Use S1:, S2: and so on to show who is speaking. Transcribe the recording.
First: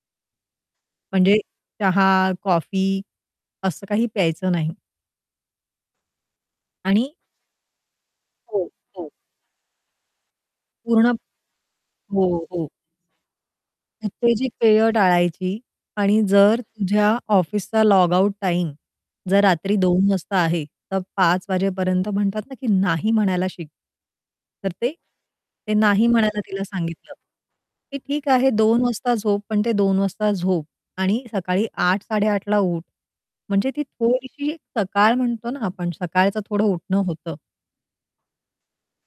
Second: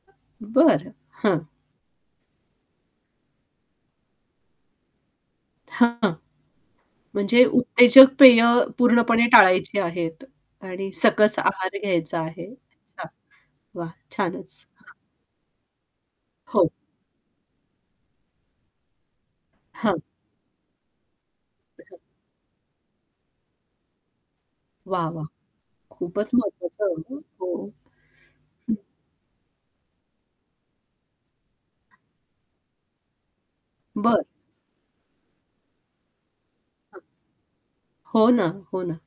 S1: बरं.
S2: म्हणजे
S1: हं.
S2: चहा, कॉफी असं काही प्यायचं नाही.
S1: हां.
S2: आणि
S1: म्हणजे उत्तेजक पेय
S2: हो, हो.
S1: पूर्णपणे टाळायची आहेत आणि
S2: पूर्ण
S1: सकस आहार घ्यायचा आहे.
S2: हो, हो.
S1: अच्छा. वाह!
S2: उत्तेजक
S1: छानच.
S2: पेय
S1: हां.
S2: टाळायची आणि जर
S1: हो.
S2: तुझ्या ऑफिसचा लॉगआउट टाईम जर रात्री
S1: हां.
S2: 2:00 वाजता आहे, तर 5:00
S1: बरोबर.
S2: वाजेपर्यंत म्हणतात ना की नाही म्हणायला शिक. तर ते
S1: वाह! वाह!
S2: ते नाही
S1: खूपच
S2: म्हणायला तिला
S1: महत्वाचं आहे
S2: सांगितलं.
S1: हां. हो.
S2: की, "ठीक आहे
S1: हं.
S2: 2:00 वाजता झोप पण ते 2:00 वाजता झोप आणि सकाळी 8:00-8:30 ला उठ, म्हणजे ती
S1: बरं.
S2: थोडीशी सकाळ म्हणतो ना आपण सकाळचं थोडं
S1: हां.
S2: उठणं होतं."
S1: हो ना, हो ना.